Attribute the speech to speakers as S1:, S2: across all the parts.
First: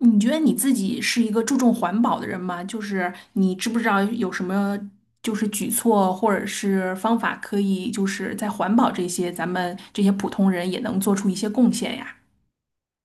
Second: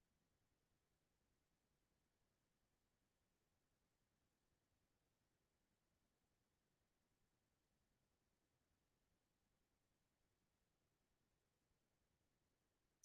S1: 你觉得你自己是一个注重环保的人吗？就是你知不知道有什么就是举措或者是方法可以就是在环保这些咱们这些普通人也能做出一些贡献呀？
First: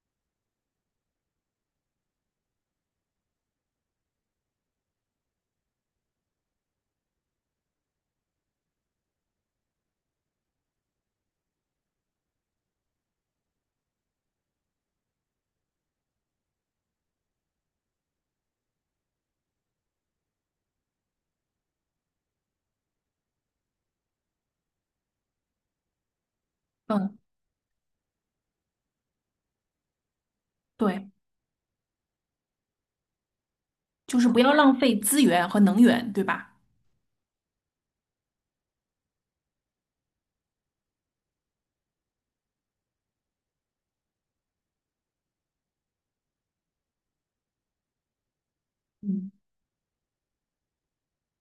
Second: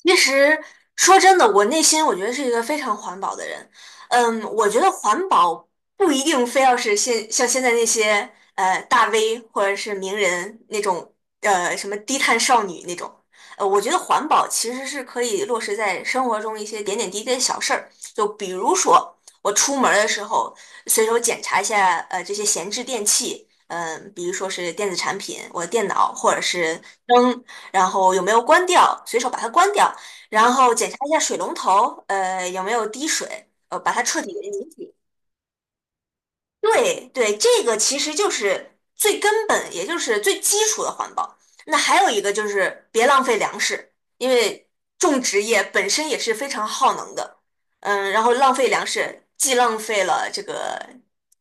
S2: 其实说真的，我内心觉得是一个非常环保的人。嗯，我觉得环保不一定非要是现在那些大 V 或者是名人那种什么低碳少女那种。我觉得环保其实是可以落实在生活中一些点点滴滴的小事儿，就比如说我出门儿的时候随手检查一下这些闲置电器，嗯、比如说是电子产品，我的电脑或者是
S1: 嗯，
S2: 灯。然后有没有关掉，随手把它关掉，然后检查
S1: 对，
S2: 一下水龙头，有没有滴水，把它
S1: 就
S2: 彻
S1: 是
S2: 底的
S1: 不要
S2: 拧
S1: 浪
S2: 紧。
S1: 费资源和能源，对吧？
S2: 对对，这个其实就是最根本，也就是最基础的环保。那还有一个就是别浪费粮食，因为种植业本身也是非常耗能的。嗯，然后浪费粮食，
S1: 嗯。
S2: 既浪费了这个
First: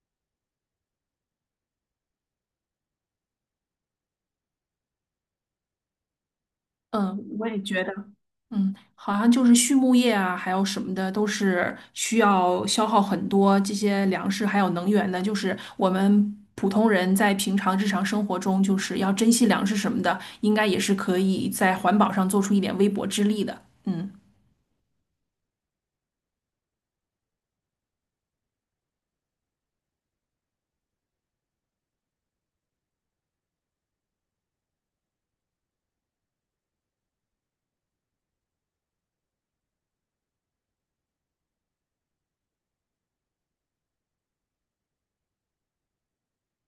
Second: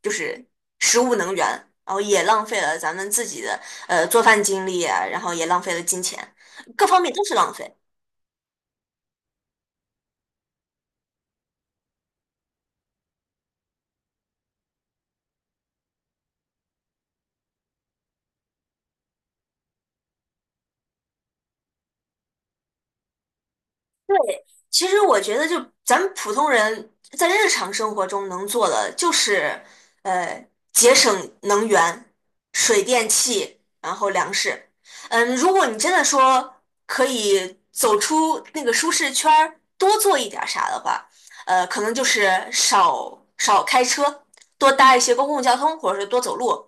S2: 就是食物能源，然后也浪费了咱们自己的做饭精力啊然后也浪费了金钱，各方面
S1: 嗯，
S2: 都是
S1: 我
S2: 浪
S1: 也
S2: 费。
S1: 觉得，嗯，好像就是畜牧业啊，还有什么的，都是需要消耗很多这些粮食还有能源的。就是我们普通人在平常日常生活中，就是要珍惜粮食什么的，应该也是可以在环保上做出一点微薄之力的。嗯。
S2: 其实我觉得，就咱们普通人在日常生活中能做的，就是呃节省能源、水电气，然后粮食。嗯，如果你真的说可以走出那个舒适圈儿，多做一点儿啥的话，可能就是少开车，多搭一些公共交通，或者是多走路。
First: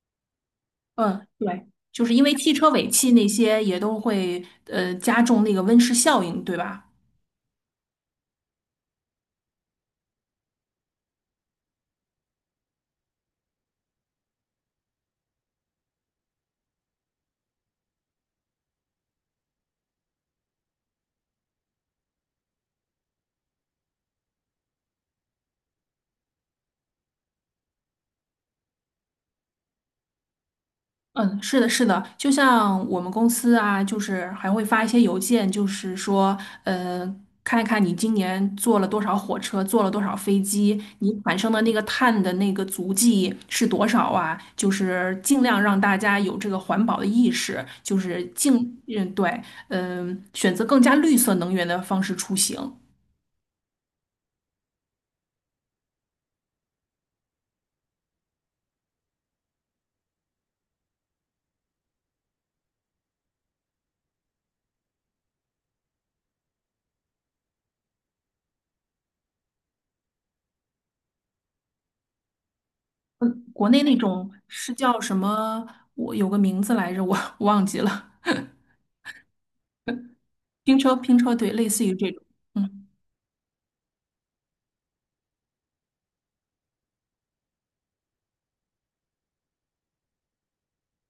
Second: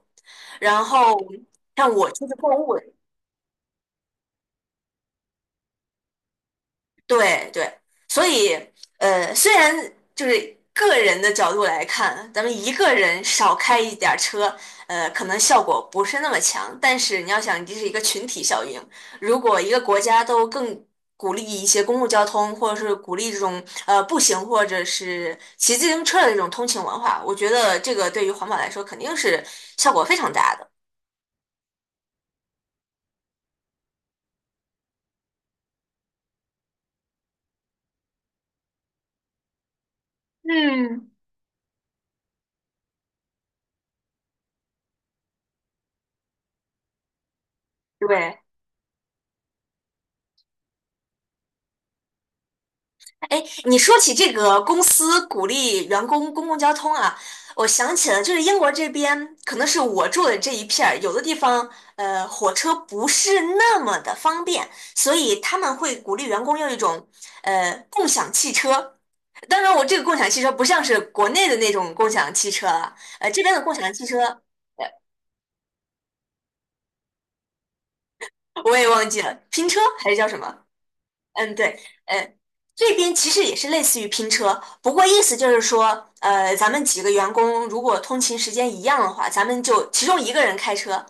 S2: 然后
S1: 嗯，对，
S2: 像
S1: 就
S2: 我
S1: 是因
S2: 出去
S1: 为
S2: 购
S1: 汽车
S2: 物，
S1: 尾气那些也都会加重那个温室效应，对吧？
S2: 对对，所以虽然就是个人的角度来看，咱们一个人少开一点儿车，可能效果不是那么强，但是你要想，这是一个群体效应。如果一个国家都更鼓励一些公共交通，或者是鼓励这种步行或者是骑自行车的这种通勤文化，我觉得这个对于环保来说肯定是效果非常大的。
S1: 嗯，是的，是的，就像我们公司啊，就是还会发一些邮件，就是说，嗯，看一看你今年坐了多少火车，坐了多少飞机，
S2: 嗯，
S1: 你产生的那个碳的那个足迹是多少啊？就是尽量让大家有这个环保的意识，就是
S2: 对，
S1: 尽，嗯，对，嗯，选择更加绿色能源的方式出行。
S2: 哎，你说起这个公司鼓励员工公共交通啊，我想起了，就是英国这边，可能是我住的这一片儿，有的地方火车不是那么的方便，所以他们会鼓励员工用一种共享汽车。当然，我这个共享汽车不像是国内的那种共享汽车了，这
S1: 嗯，
S2: 边的
S1: 国
S2: 共
S1: 内
S2: 享
S1: 那
S2: 汽车
S1: 种是
S2: 呃
S1: 叫什么？我有个名字来着，我 忘记了。
S2: 我也忘记了，拼车还是叫什么？
S1: 拼车，拼车，对，
S2: 嗯，
S1: 类
S2: 对，
S1: 似于这种。
S2: 嗯，
S1: 嗯。
S2: 这边其实也是类似于拼车，不过意思就是说，咱们几个员工如果通勤时间一样的话，咱们就其中一个人开车，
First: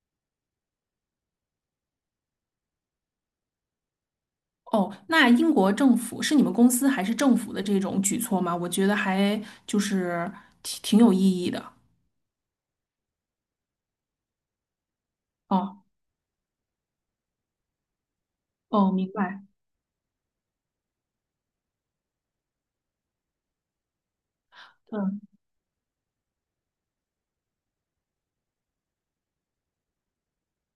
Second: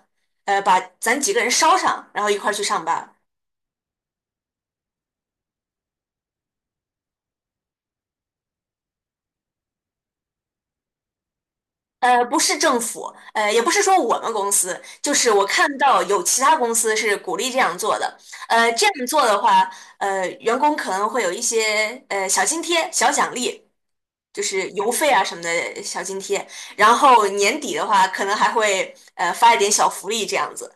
S2: 把咱几个人捎上，然后一块儿去上班
S1: 哦，那英国政府是你们公司还是政府的这种举措吗？我觉得还就是挺有意义的。
S2: 不是政府，也不是说我们公司，就是我看
S1: 哦
S2: 到有其他公司是鼓励这样做的。这
S1: 哦，
S2: 样
S1: 明
S2: 做的
S1: 白。
S2: 话，员工可能会有一些小津贴、小奖励。就是邮费
S1: 嗯，
S2: 啊什么的小津贴，然后年底的话，可能还会发一点小福利这样子。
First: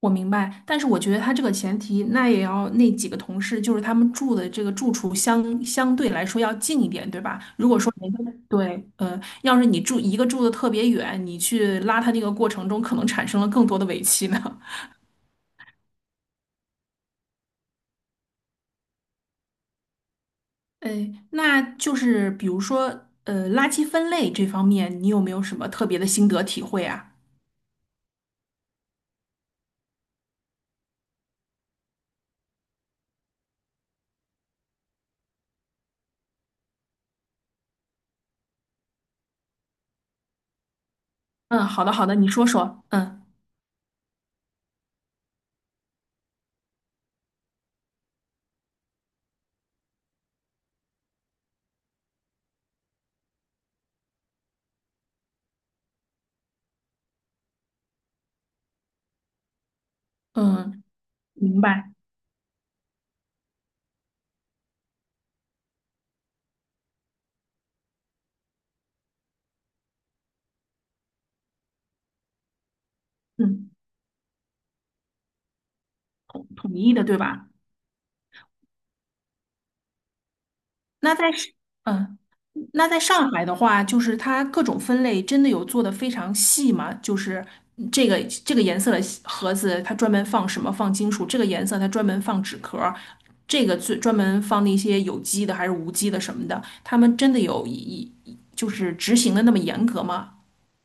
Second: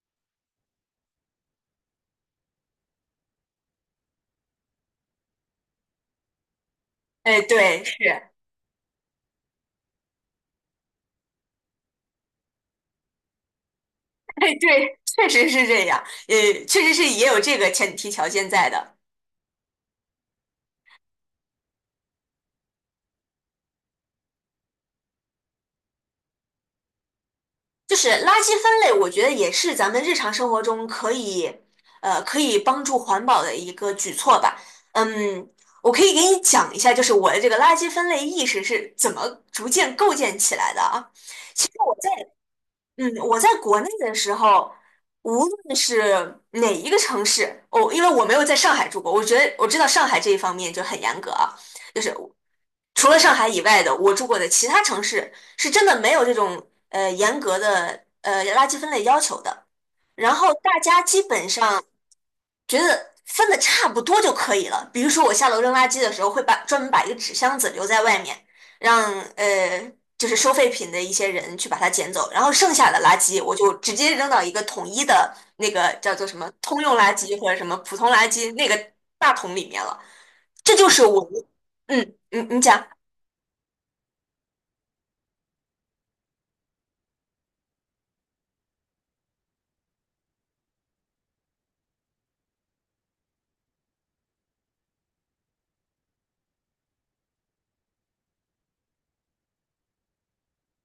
S1: 我明白。但是我觉得他这个前提，那也要那几个同事，就是他们住的这个住处相对来说要近一点，对吧？
S2: 哎，
S1: 如果
S2: 对，
S1: 说人家
S2: 是，
S1: 对，要是你住一个住的特别远，你去拉他那个过程中，可能产生了更多的尾气
S2: 哎，
S1: 呢。
S2: 对，确实是这样，确实是也有这个前提条件在的。
S1: 呃，那就是比如说，垃圾分类这方面，你有没有什么特别的心得体会啊？
S2: 就是垃圾分类，我觉得也是咱们日常生活中可以，可以帮助环保的一个举措吧。嗯，我可以给你讲一下，就是我的这个垃圾分类意识是怎么逐渐构建起来的啊。
S1: 嗯，好的，好的，你说说。
S2: 嗯，
S1: 嗯
S2: 我在国内的时候，无论是哪一个城市，因为我没有在上海住过，我觉得我知道上海这一方面就很严格啊，就是除了上海以外的，我住过的其他城市是真的没有这种严格的垃圾分类要求的。然后大
S1: 嗯，
S2: 家基本
S1: 明
S2: 上
S1: 白。
S2: 觉得分的差不多就可以了。比如说我下楼扔垃圾的时候，专门把一个纸箱子留在外面，让就是收废品的一些人去把它捡走，然后剩下的垃圾我
S1: 嗯，
S2: 就直接扔到一个统一的那个叫做什么
S1: 统
S2: 通
S1: 一
S2: 用
S1: 的，
S2: 垃
S1: 对
S2: 圾
S1: 吧？
S2: 或者什么普通垃圾那个大桶里面了。这就是
S1: 那
S2: 我，
S1: 在是
S2: 嗯，
S1: 嗯，
S2: 嗯，你讲。
S1: 那在上海的话，就是它各种分类真的有做的非常细吗？就是嗯这个这个颜色的盒子，它专门放什么？放金属。这个颜色它专门放纸壳儿，这个最专门放那些有机的还是无机的什么的。他们真的有就是执行的那么严格吗？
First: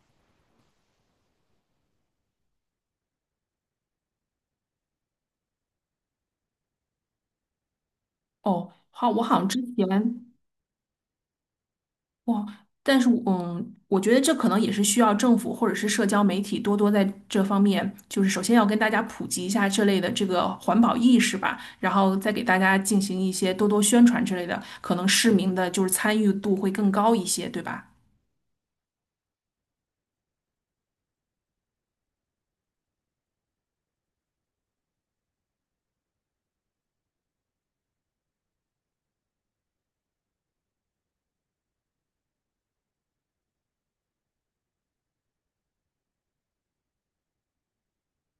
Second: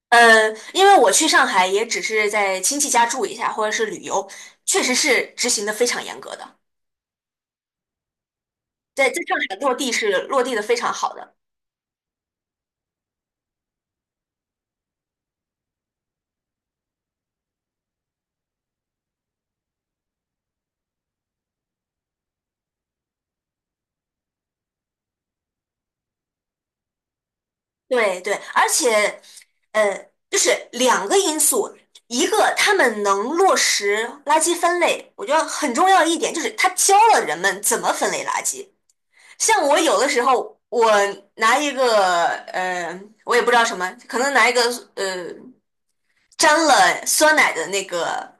S2: 因为我去上海也只是在亲戚家住一下，或者是旅游，确实是执行的非常严格的，
S1: 哦，好，
S2: 在
S1: 我
S2: 上
S1: 好像
S2: 海
S1: 之
S2: 落
S1: 前
S2: 地是落地的非常好的。
S1: 哇，但是我嗯，我觉得这可能也是需要政府或者是社交媒体多多在这方面，就是首先要跟大家普及一下这类的这个环保意识吧，然后再给大家进行一些多多宣传之类的，可能市民的就是参与度会更高一些，对吧？
S2: 对对，而且，就是两个因素，一个他们能落实垃圾分类，我觉得很重要一点就是他教了人们怎么分类垃圾。像我有的时候，我拿一个，呃，我也不知道什么，可能拿一个，呃，沾了酸奶的那个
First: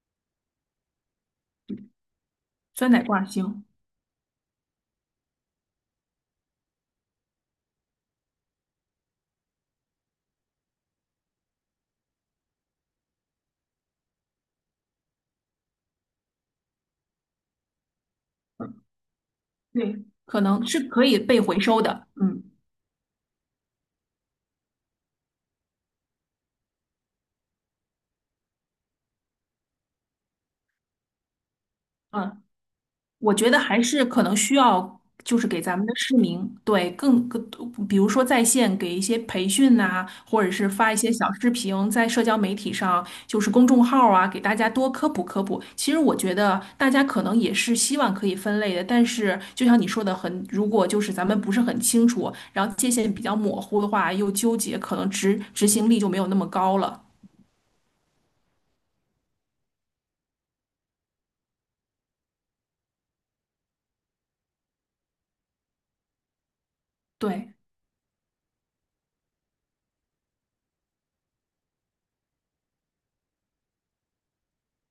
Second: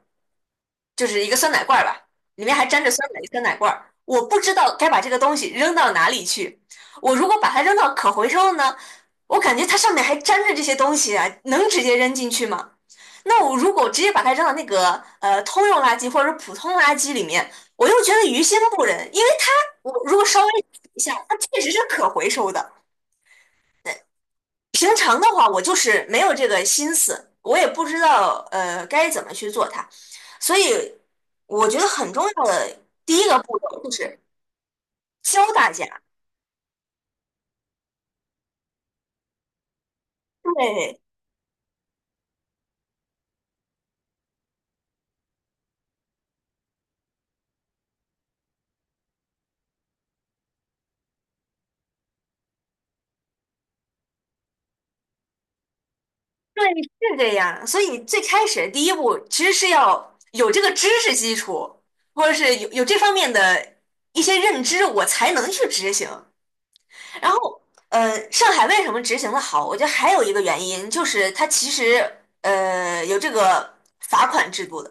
S2: 就是一个酸奶罐儿吧，里面还沾
S1: 酸
S2: 着
S1: 奶挂
S2: 酸奶
S1: 星，
S2: 罐儿。我不知道该把这个东西扔到哪里去。我如果把它扔到可回收的呢，我感觉它上面还粘着这些东西啊，能直接扔进去吗？那我如果直接把它扔到那个通用垃圾或者普通垃圾里面，我又觉得于心不忍，因为它我
S1: 对，
S2: 如果
S1: 可
S2: 稍微
S1: 能是
S2: 洗一
S1: 可
S2: 下，
S1: 以
S2: 它
S1: 被回
S2: 确实是
S1: 收的，
S2: 可回
S1: 嗯
S2: 收的。平常的话，我就是没有这个心思，我也不知道该怎么去做它，所以我觉得很重
S1: 嗯。
S2: 要的第一
S1: 我
S2: 个
S1: 觉
S2: 步
S1: 得
S2: 骤
S1: 还
S2: 就
S1: 是
S2: 是
S1: 可能需要，就是
S2: 教
S1: 给
S2: 大
S1: 咱们的
S2: 家。
S1: 市民，对，比如说在线给一些培训呐、或者是发一
S2: 对
S1: 些小视频在社交媒体上，就是公众号啊，给大家多科普科普。其实我觉得大家可能也是希望可以分类的，但是就像你说的很，如果就是咱们不是很清楚，然后界限比较模糊的话，又纠结，可能执行力就没有那么
S2: 对，
S1: 高了。
S2: 是这样。所以最开始第一步其实是要有这个知识基础，或者是有这方面的一些认知，我才能去执行。然
S1: 对。
S2: 后，上海为什么执行的好？我觉得还有一个原因就是它其实有这个罚款制度的。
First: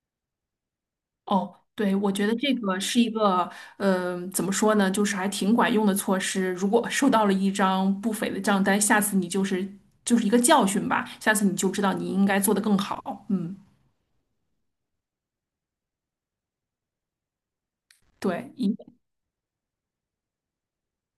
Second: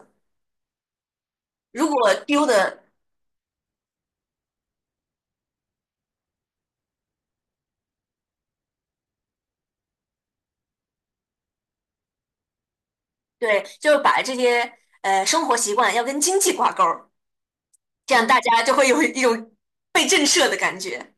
S1: 哦，
S2: 如
S1: 对，我
S2: 果
S1: 觉得
S2: 丢
S1: 这个
S2: 的，
S1: 是一个，嗯，怎么说呢，就是还挺管用的措施。如果收到了一张不菲的账单，下次你就是就是一个教训吧，下次你就知道你应该做得更好。嗯，
S2: 对，就是把这些生活习惯要跟经济挂钩儿，这样大
S1: 对，
S2: 家就
S1: 一
S2: 会有一种被震慑的感觉。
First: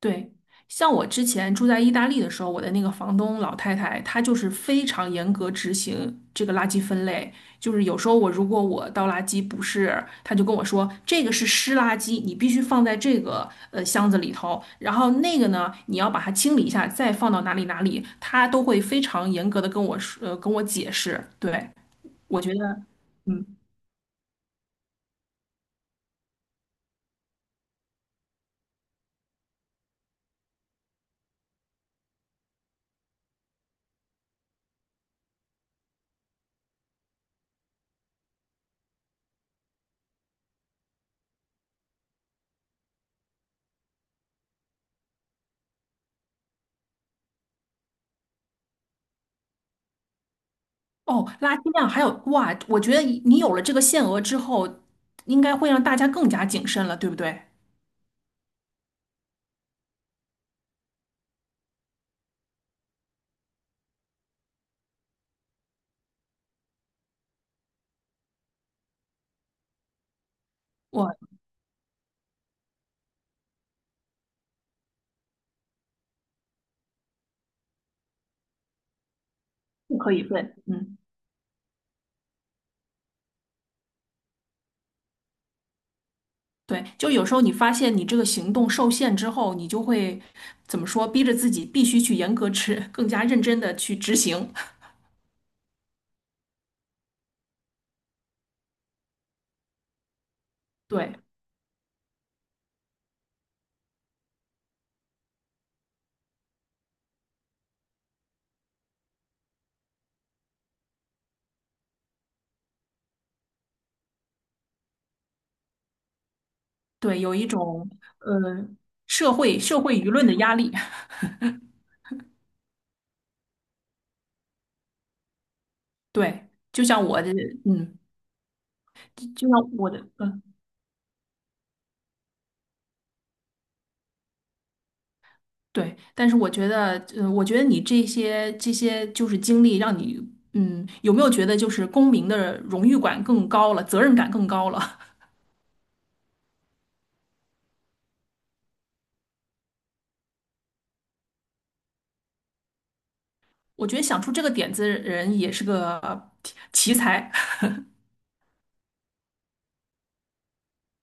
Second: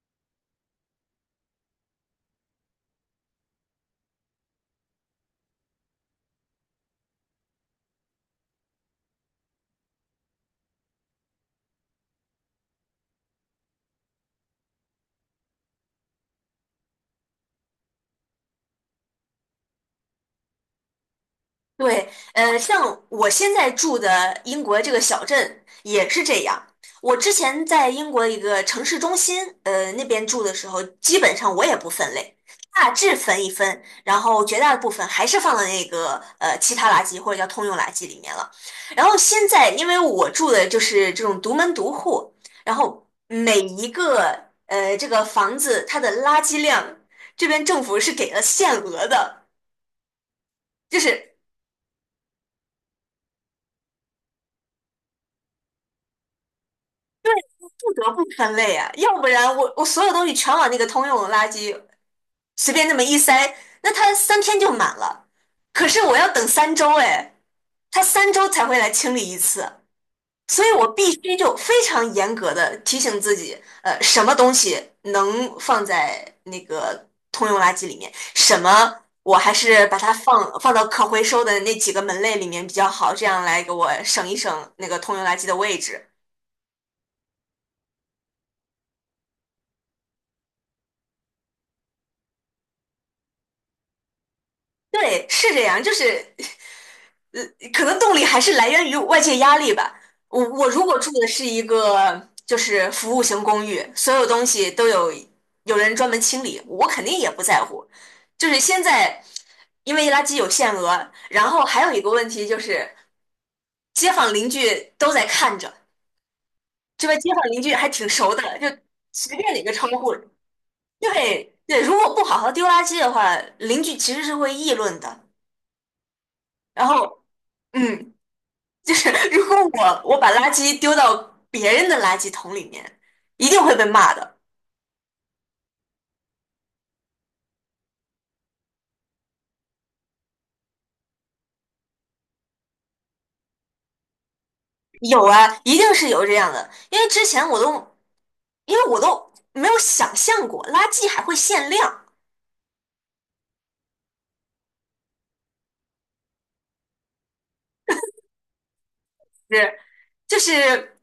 S1: 对，像我之前住在意大利的时候，我的那个房东老太太，她就是非常严格执行这个垃圾分类。就是有时候我如果我倒垃圾不是，她就跟我说这个是湿垃圾，你必须放在这个箱子里头，然后那个呢，你要把它清理一下，再放到哪里哪里，她都会非常严格的跟我说，跟我解释。对，
S2: 对，
S1: 我觉得。
S2: 像我
S1: 嗯，
S2: 现在住的英国这个小镇也是这样。我之前在英国一个城市中心，那边住的时候，基本上我也不分类，大致分一分，然后绝大部分还是放到那个其他垃圾或者叫通用垃圾里面了。然后现在，因为我住的就是这种独门独户，然后每一个这个房子它的垃圾量，这边政府是给了限额的。就
S1: 哦，
S2: 是
S1: 垃圾量还有哇，我觉得你有了这个限额之后，应该会让大家更加谨慎了，对不对？
S2: 不得不分类啊，要不然我所有东西全往那个通用的垃圾随便那么一塞，那它三天就满了。可是我要等三周，哎，它三周才会来清理一次，所以我必
S1: 我
S2: 须就非常严格的提醒自己，什么东西能放在那个通用垃圾里面，什么我还是把
S1: 不
S2: 它
S1: 可以问，
S2: 放到
S1: 嗯，
S2: 可回收的那几个门类里面比较好，这样来给我省一省那个通用垃圾的位置。
S1: 对，就有时候你发现你这个行动受限之后，你就会怎么说，逼着自己必须去严格执，更加认真的去执行。
S2: 对，是这样，就是呃，可能动力还是来源于外界压力吧。我如果住
S1: 对
S2: 的是一个就是服务型公寓，所有东西都有有人专门清理，我肯定也不在乎。就是现在，因为垃圾有限额，然后还有一个问题就是街坊邻居都在看着，这边
S1: 对，
S2: 街
S1: 有
S2: 坊
S1: 一
S2: 邻居还
S1: 种
S2: 挺熟的，就
S1: 呃社
S2: 随便
S1: 会
S2: 哪个
S1: 社
S2: 窗
S1: 会舆
S2: 户，
S1: 论的压力。
S2: 对对，如果不好好丢垃圾的话，邻居其实是会议论的。
S1: 对，就
S2: 然
S1: 像我
S2: 后，
S1: 的，嗯，
S2: 嗯，就是如
S1: 就
S2: 果
S1: 像我的，
S2: 我把
S1: 嗯，
S2: 垃圾丢到别人的垃圾桶里面，一定会被骂的。
S1: 对。但是我觉得，嗯，我觉得你这些就是经历，让你，嗯，有没有觉得就是公民的荣誉感更高了，责任感更高了？
S2: 有啊，一定是有这样的，因为之前我都因为我都没有想象过垃圾还会限量，
S1: 我觉得想出这个点子的人也是个奇才。
S2: 是就是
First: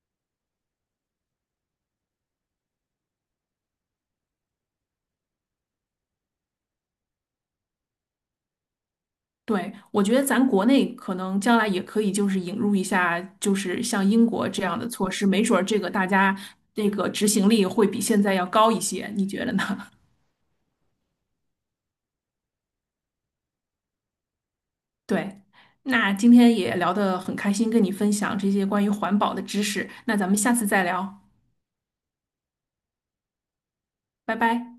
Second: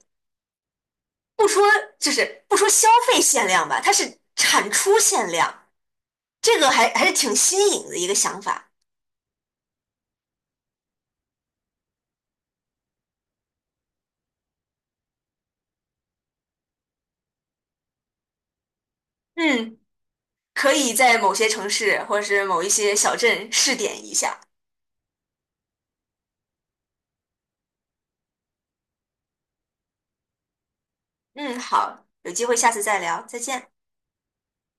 S2: 不说就是不说消费限量吧，它是产出限量，这个还是挺新颖的一个想法。
S1: 对，我觉得咱国内可能将来也可以，就是引入一下，就是像英国这样的措施，没准儿这个大家那个执行力会比现在要高一些，你觉得呢？
S2: 嗯，可以在某些城市或者是某一些小镇试点一下。
S1: 对，那今天也聊得很开心，跟你分享这些关于环保的知识，那咱们下次再聊，
S2: 嗯，好，有机会下次再聊，再见。
S1: 拜拜。